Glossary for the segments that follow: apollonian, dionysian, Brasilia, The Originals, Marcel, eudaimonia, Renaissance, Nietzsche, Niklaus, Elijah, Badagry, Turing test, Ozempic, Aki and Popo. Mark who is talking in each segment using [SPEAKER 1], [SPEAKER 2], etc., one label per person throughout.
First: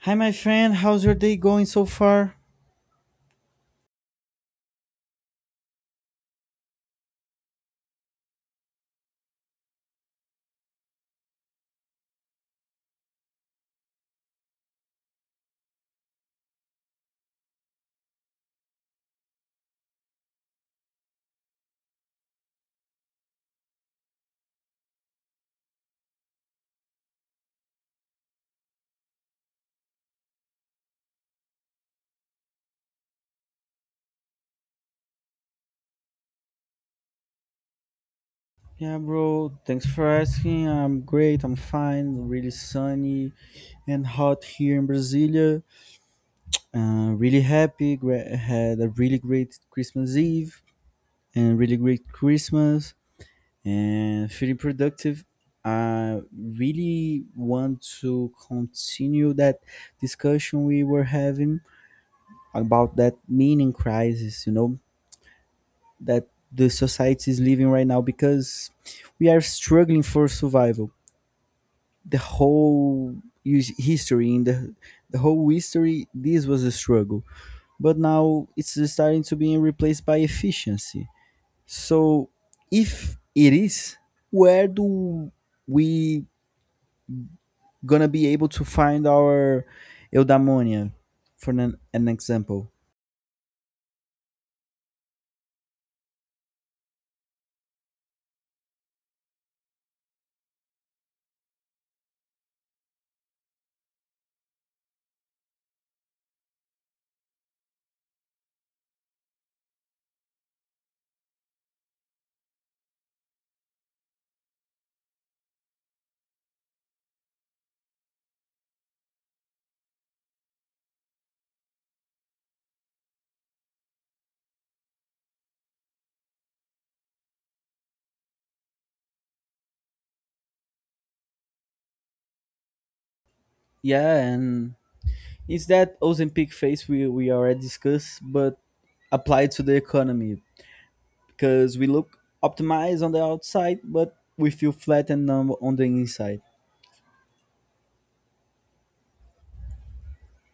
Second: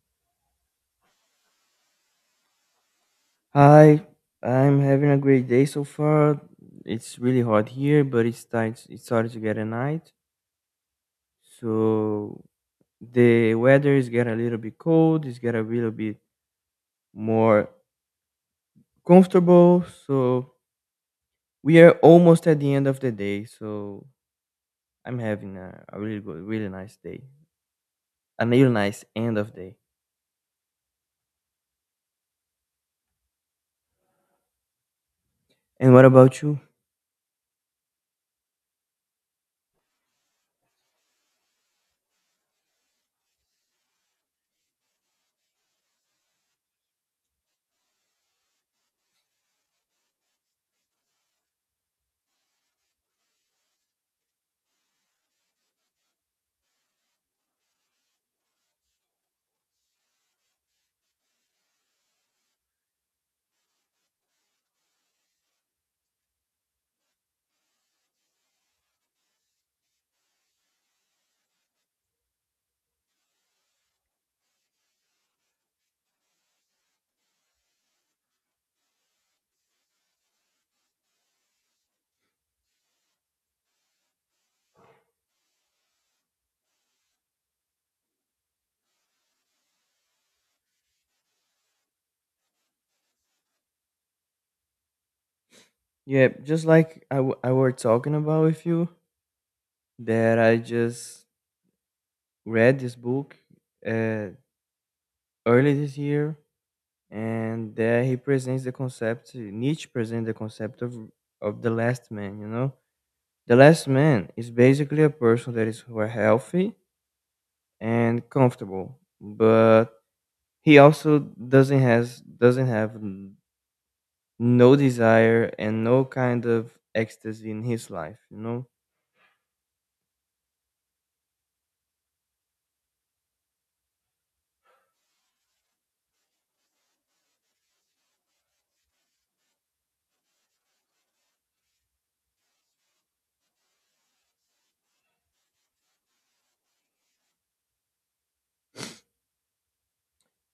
[SPEAKER 1] Hi, my friend. How's your day going so far?
[SPEAKER 2] Hi, I'm having a great day so far. It's really hot here, but it's tight. It's started to get a night. So the weather is getting a little bit cold. It's getting a little bit more comfortable. So we are almost at the end of the day. So I'm having a really good, really nice day. A real nice end of day. And what about you?
[SPEAKER 1] Yeah, bro. Thanks for asking. I'm great. I'm fine. Really sunny and hot here in Brasilia. Really happy. Had a really great Christmas Eve and really great Christmas and feeling productive. I really want to continue that discussion we were having about that meaning crisis, that the society is living right now because we are struggling for survival. The whole history in the whole history this was a struggle, but now it's starting to be replaced by efficiency. So if it is, where do we gonna be able to find our eudaimonia for an example?
[SPEAKER 2] Yeah, just like I were talking about with you, that I just read this book. Uh, Early this year, and there he presents the concept. Nietzsche presents the concept of the last man. You know, the last man is basically a person that is who are healthy and comfortable, but he also doesn't have no desire and no kind of ecstasy in his life. You know.
[SPEAKER 1] Yeah. And it's that Ozempic phase we already discussed, but applied to the economy, because we look optimized on the outside, but we feel flat and numb on the inside.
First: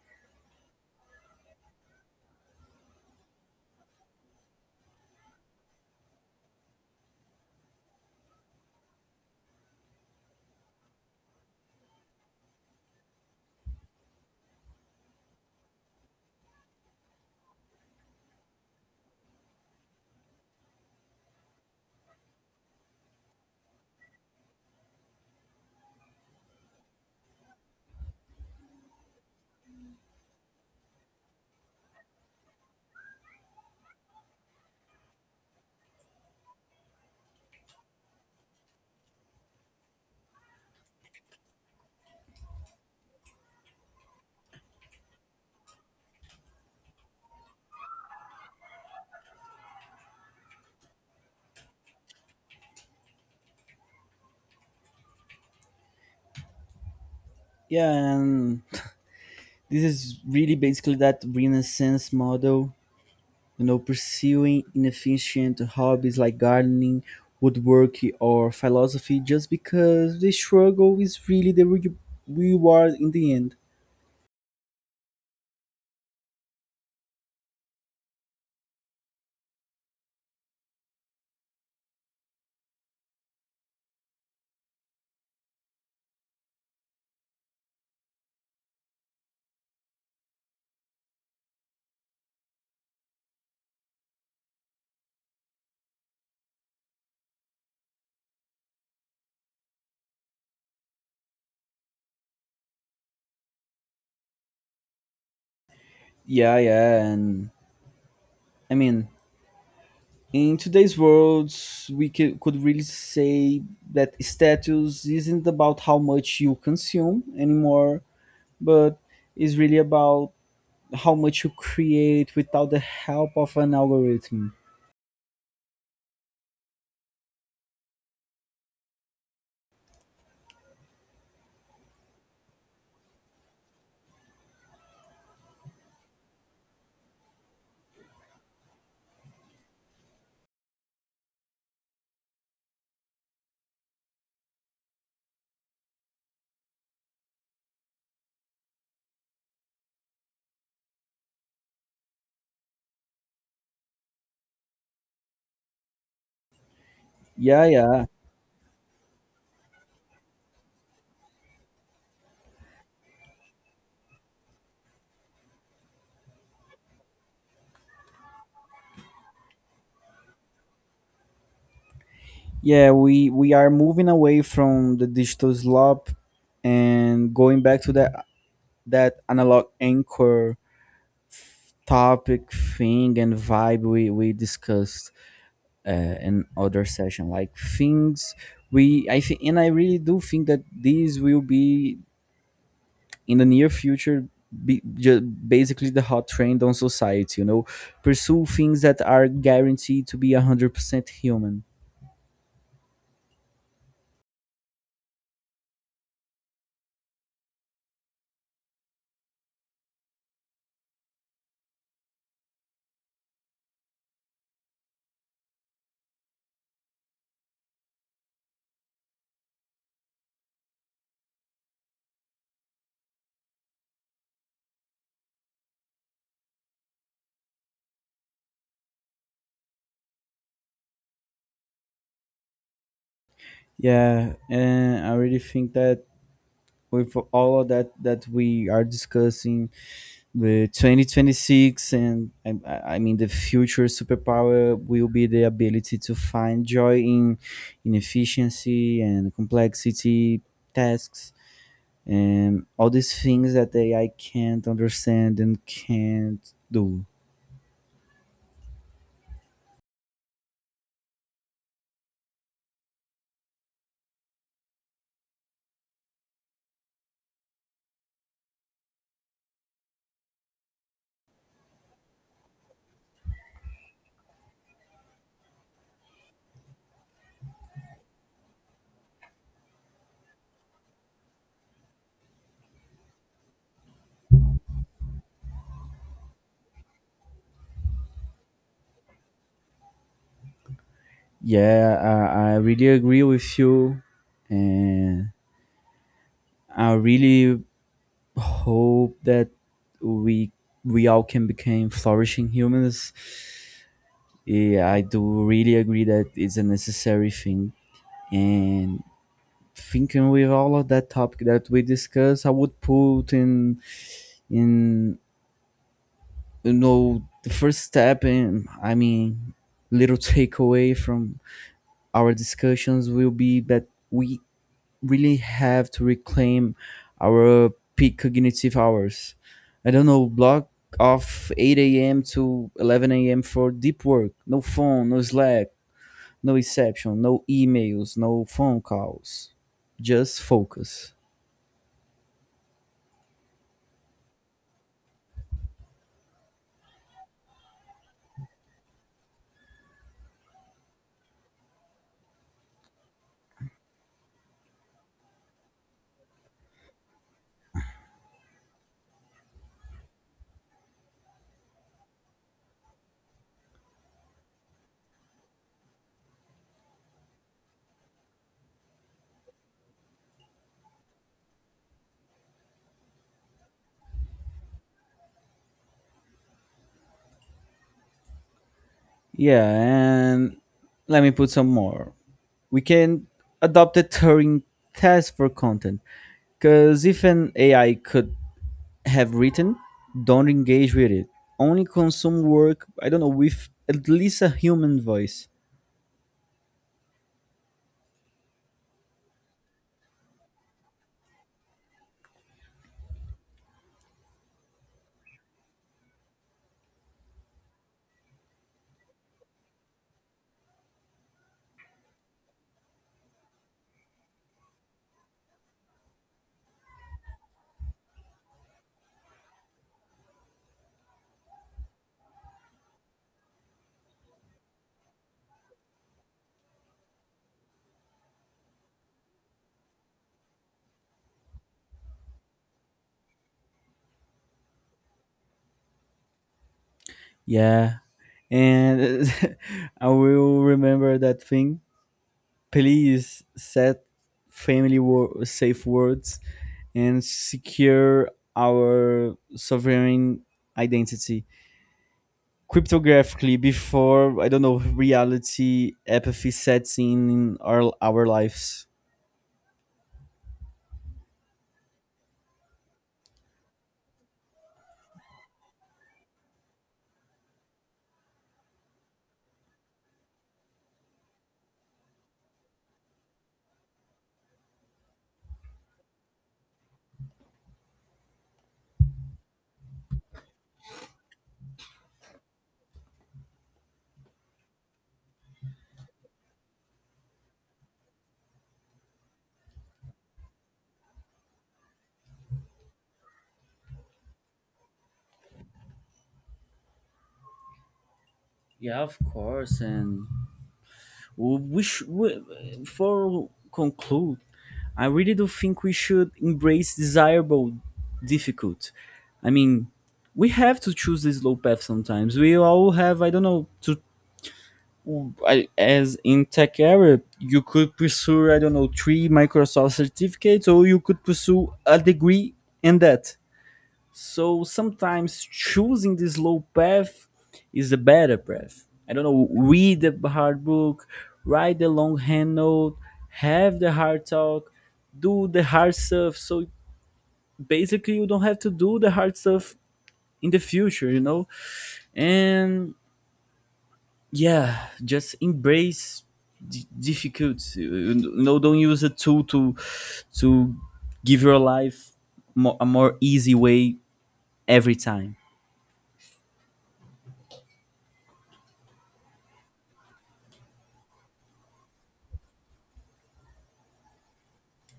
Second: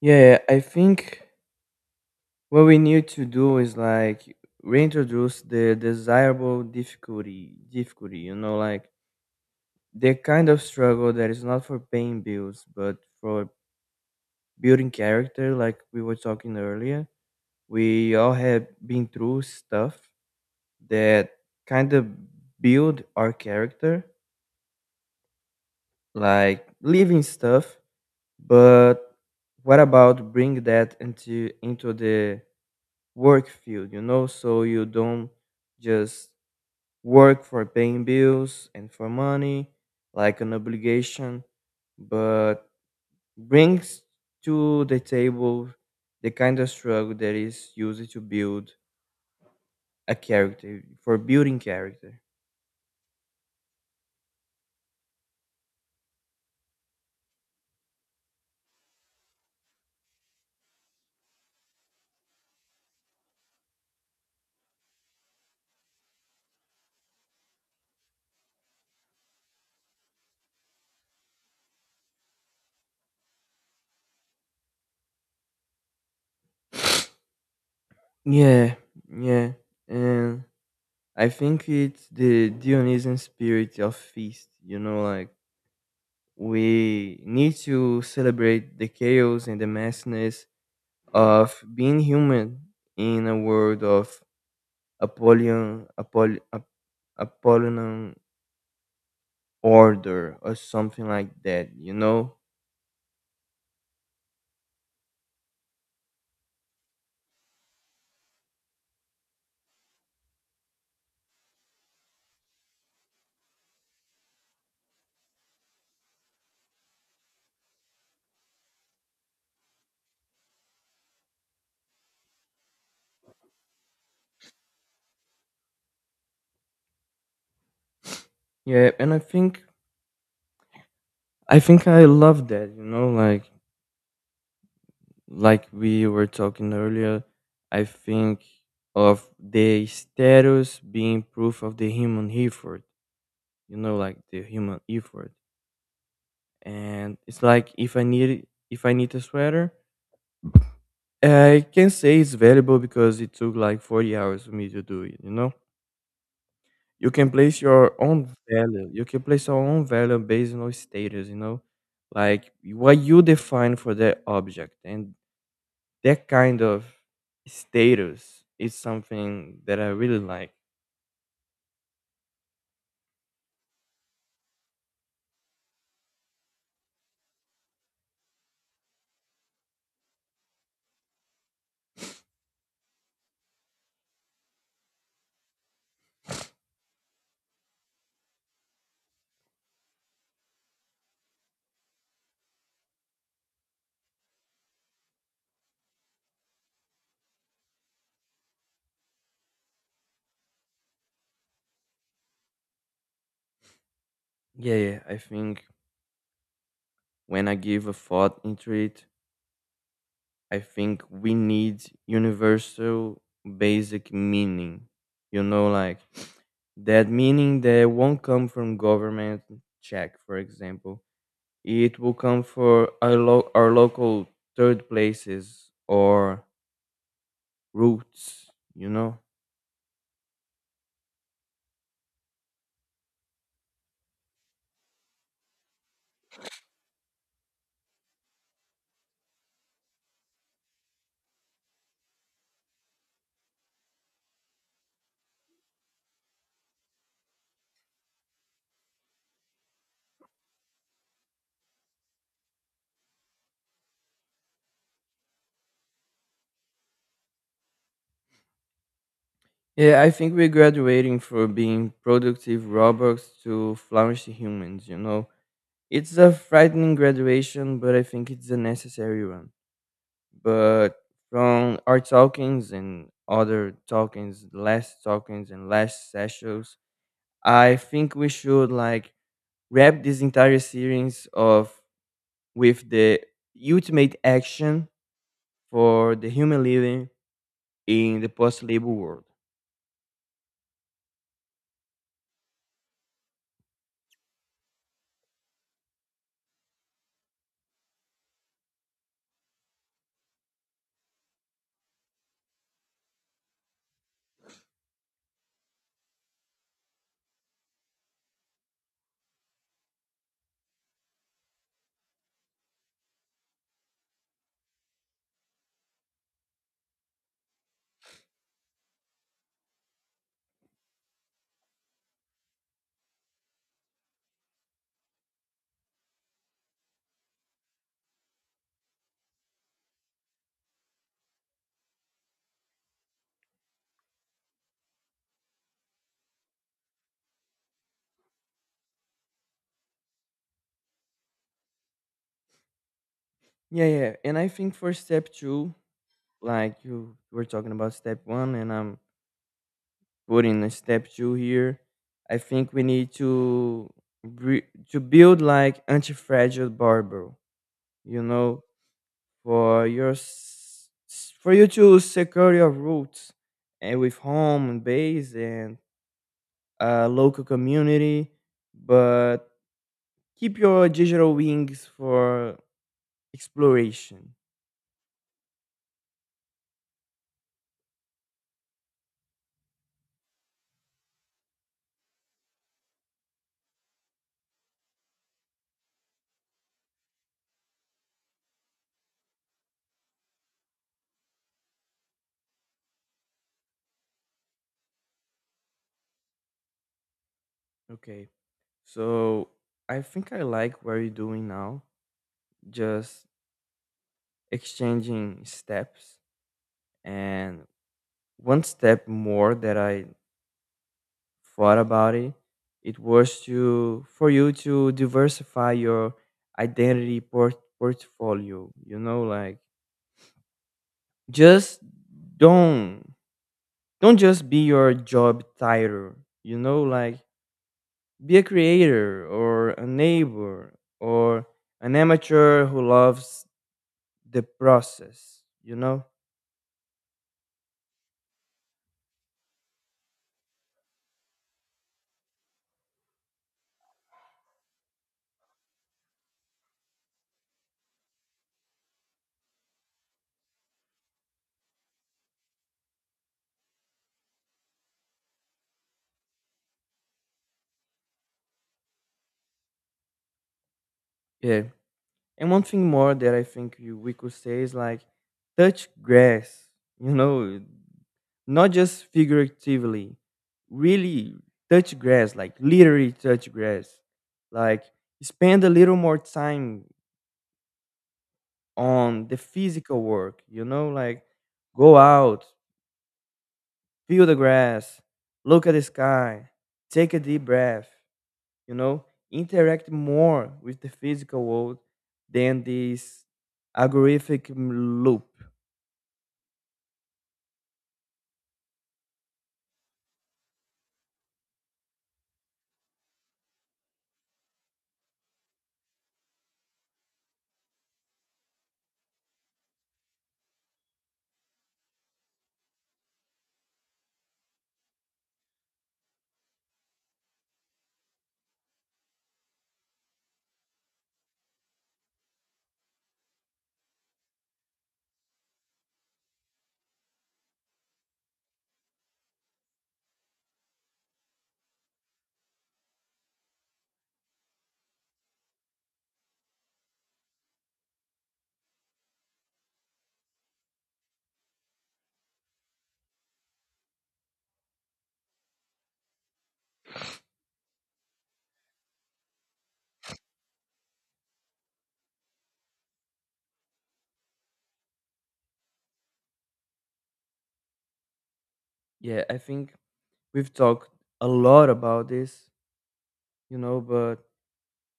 [SPEAKER 2] Yeah, I think what we need to do is like reintroduce the desirable difficulty, you know, like the kind of struggle that is not for paying bills but for building character, like we were talking earlier. We all have been through stuff that kind of build our character, like living stuff. But what about bring that into the work field, you know, so you don't just work for paying bills and for money, like an obligation. But brings to the table the kind of struggle that is used to build a character for building character.
[SPEAKER 1] Yeah, and this is really basically that Renaissance model, you know, pursuing inefficient hobbies like gardening, woodworking, or philosophy just because the struggle is really the reward in the end.
[SPEAKER 2] Yeah, yeah. And I think it's the dionysian spirit of feast, you know, like we need to celebrate the chaos and the messiness of being human in a world of apollyon apoll, ap, apollonian order or something like that, you know.
[SPEAKER 1] Yeah, yeah, and I mean, in today's world we could really say that status isn't about how much you consume anymore, but is really about how much you create without the help of an algorithm.
[SPEAKER 2] Yeah, and I think I love that, you know, like we were talking earlier, I think of the status being proof of the human effort, you know, like the human effort. And it's like if I need a sweater, I can say it's valuable because it took like 40 hours for me to do it, you know? You can place
[SPEAKER 1] Yeah,
[SPEAKER 2] your
[SPEAKER 1] yeah,
[SPEAKER 2] own value. You can place your own value based on status, you know, like what you define for that object. And that kind of status is something that I really like.
[SPEAKER 1] yeah, we are moving away from the digital slop and going back to that analog anchor topic thing and vibe we discussed, and other session like things. We i think and i really do think that these will be, in the near future, be just basically the hot trend on society, you know, pursue things that are guaranteed to be 100% human.
[SPEAKER 2] Yeah, yeah. I think when I give a thought into it, I think we need universal basic meaning. You know, like that meaning that won't come from government check, for example. It will come for our local third places or routes, you know?
[SPEAKER 1] Yeah, and I really think that with all of that we are discussing, the 2026, and I mean, the future superpower will be the ability to find joy in inefficiency and complexity tasks and all these things that the AI can't understand and can't do.
[SPEAKER 2] Yeah, I think we're graduating from being productive robots to flourishing humans, you know? It's a frightening graduation, but I think it's a necessary one. But from our talkings and other talkings, last talkings and last sessions, I think we should like wrap this entire series of with the ultimate action for the human living in the post-labor world.
[SPEAKER 1] Yeah, I really agree with you, and I really hope that we we all can become flourishing humans. Yeah, I do really agree that it's a necessary thing. And thinking with all of that topic that we discussed, I would put in you know the first step, and I mean little takeaway from our discussions will be that we really have to reclaim our peak cognitive hours. I don't know, block of 8 a.m. to 11 a.m. for deep work. No phone, no Slack, no exception, no emails, no phone calls. Just focus.
[SPEAKER 2] Yeah, yeah. And I think for step two, like you were talking about step one, and I'm putting a step two here. I think we need to re- to build like anti-fragile barber. You know, for for you to secure your roots and with home and base and a local community, but keep your digital wings for exploration.
[SPEAKER 1] Yeah, and let me put some more. We can adopt a Turing test for content. Because if an AI could have written, don't engage with it. Only consume work, I don't know, with at least a human voice.
[SPEAKER 2] Okay. So I think I like what you're doing now, just exchanging steps. And one step more that I thought about it, it was to for you to diversify your portfolio. You know, like just don't don't just be your job title. You know, like be a creator or a neighbor or an amateur who loves the process, you know?
[SPEAKER 1] Yeah. And I will remember that thing. Please set family safe words and secure our sovereign identity cryptographically before, I don't know, reality apathy sets in our lives.
[SPEAKER 2] Yeah. And one thing more that I think we could say is like touch grass, you know, not just figuratively, really touch grass, like literally touch grass. Like spend a little more time on the physical work, you know, like go out, feel the grass, look at the sky, take a deep breath, you know, interact more with the physical world than this algorithmic loop.
[SPEAKER 1] Yeah, of course. And we, for conclude, I really do think we should embrace desirable difficult. I mean, we have to choose the slow path sometimes. We all have, I don't know, to I, as in tech area, you could pursue, I don't know, three Microsoft certificates, or you could pursue a degree in that. So sometimes choosing the slow path is a better path. I don't know, read the hard book, write the long hand note, have the hard talk, do the hard stuff. So basically, you don't have to do the hard stuff in the future, you know? And yeah, just embrace difficulty. You know, don't use a tool to give your life a more easy way every time.
[SPEAKER 2] Yeah, I think we've talked a lot about this, you know, but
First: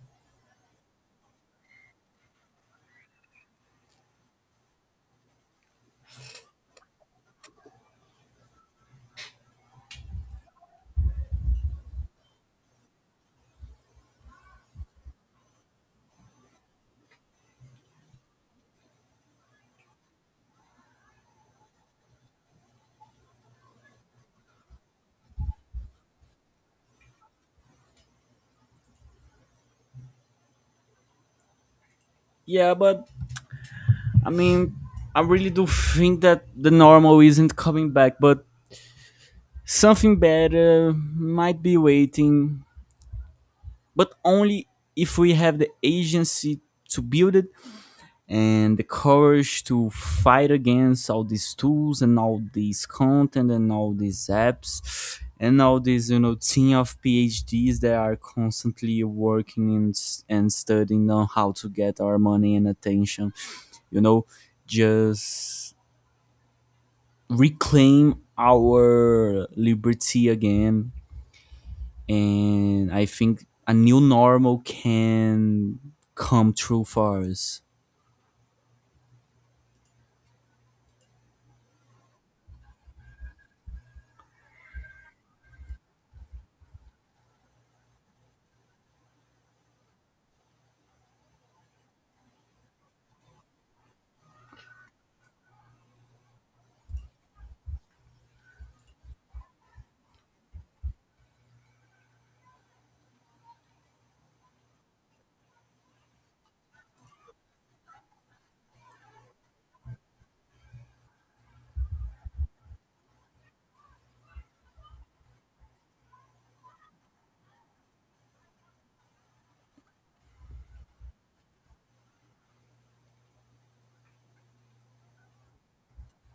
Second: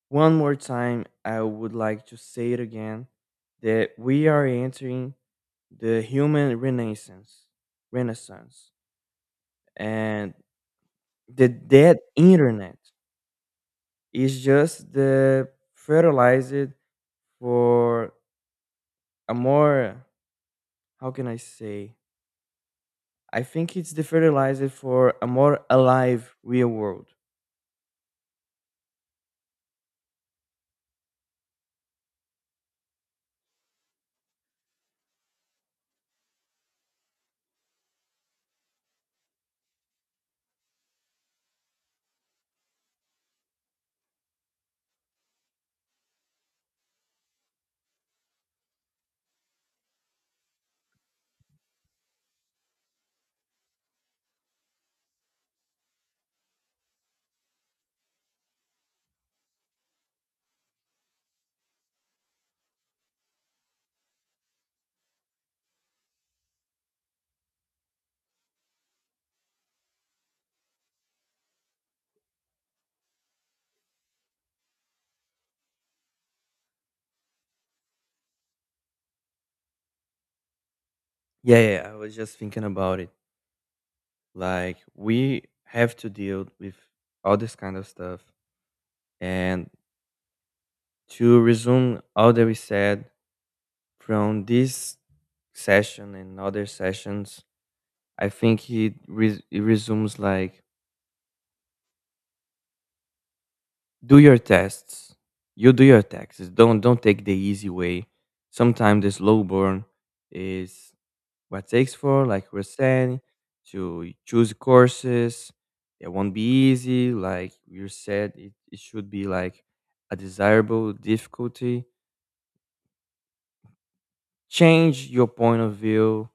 [SPEAKER 2] one more time, I would like to say it again that we are entering the human renaissance, and the dead internet, it's just the fertilizer for a more, how can I say? I think it's the fertilizer for a more alive real world.
[SPEAKER 1] Yeah, but I mean, I really do think that the normal isn't coming back, but something better might be waiting. But only if we have the agency to build it, and the courage to fight against all these tools and all these content and all these apps and all these, you know, team of PhDs that are constantly working and studying on how to get our money and attention. You know, just reclaim our liberty again, and I think a new normal can come true for us.
[SPEAKER 2] Yeah, yeah. I was just thinking about it. Like we have to deal with all this kind of stuff. And to resume all that we said from this session and other sessions, I think it resumes like do your tests. You do your taxes. Don't take the easy way. Sometimes the slow burn is what takes for, like we're saying, to choose courses. It won't be easy, like you said. It should be like a desirable difficulty. Change your point of view.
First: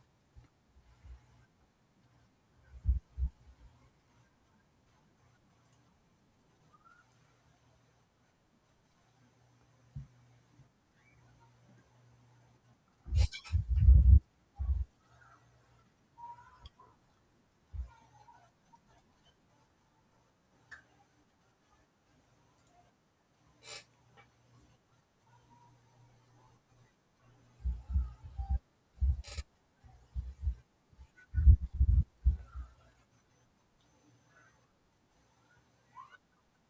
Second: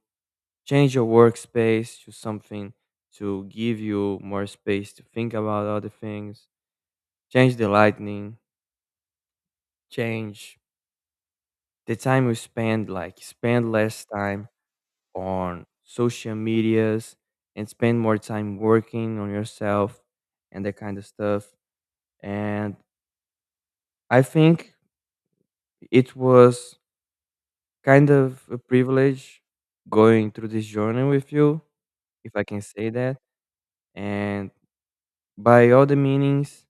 [SPEAKER 2] Change your workspace to something to give you more space to think about other things. Change the lightning. Change the time we spend, like spend less time on social medias and spend more time working on yourself and that kind of stuff. And I think it was kind of a privilege going through this journey with you, if I can say that. And by all the meanings,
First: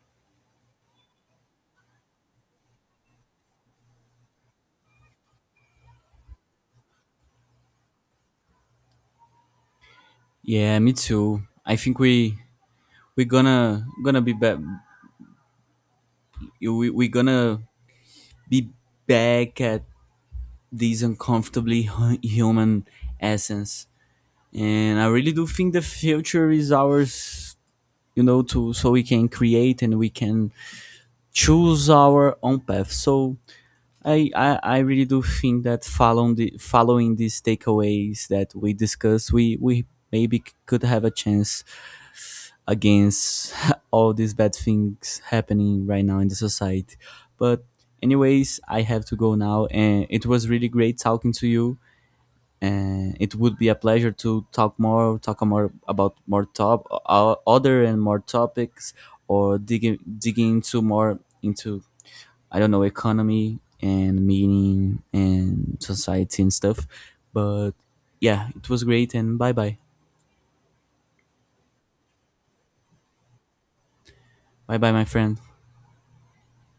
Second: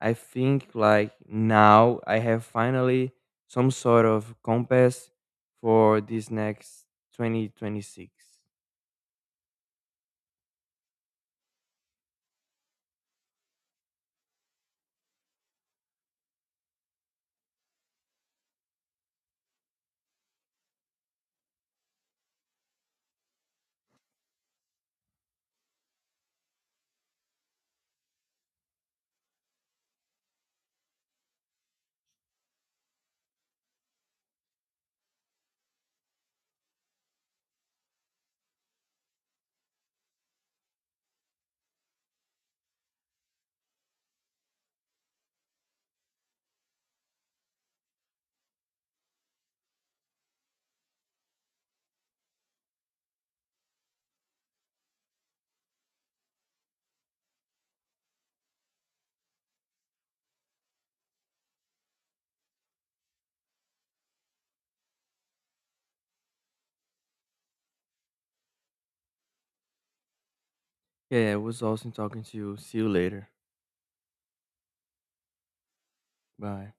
[SPEAKER 2] I think like now I have finally some sort of compass for this next 2026.
[SPEAKER 1] Yeah, me too. I think we're gonna be back. We're gonna be back at this uncomfortably human essence. And I really do think the future is ours, you know, to, so we can create and we can choose our own path. So I really do think that following the, following these takeaways that we discussed, we maybe could have a chance against all these bad things happening right now in the society. But anyways, I have to go now, and it was really great talking to you. And it would be a pleasure to talk more, about more other and more topics, or digging into more into, I don't know, economy and meaning and society and stuff. But yeah, it was great, and bye bye.
[SPEAKER 2] Yeah, it was awesome talking to you. See you later.
[SPEAKER 1] Bye bye, my friend.
[SPEAKER 2] Bye.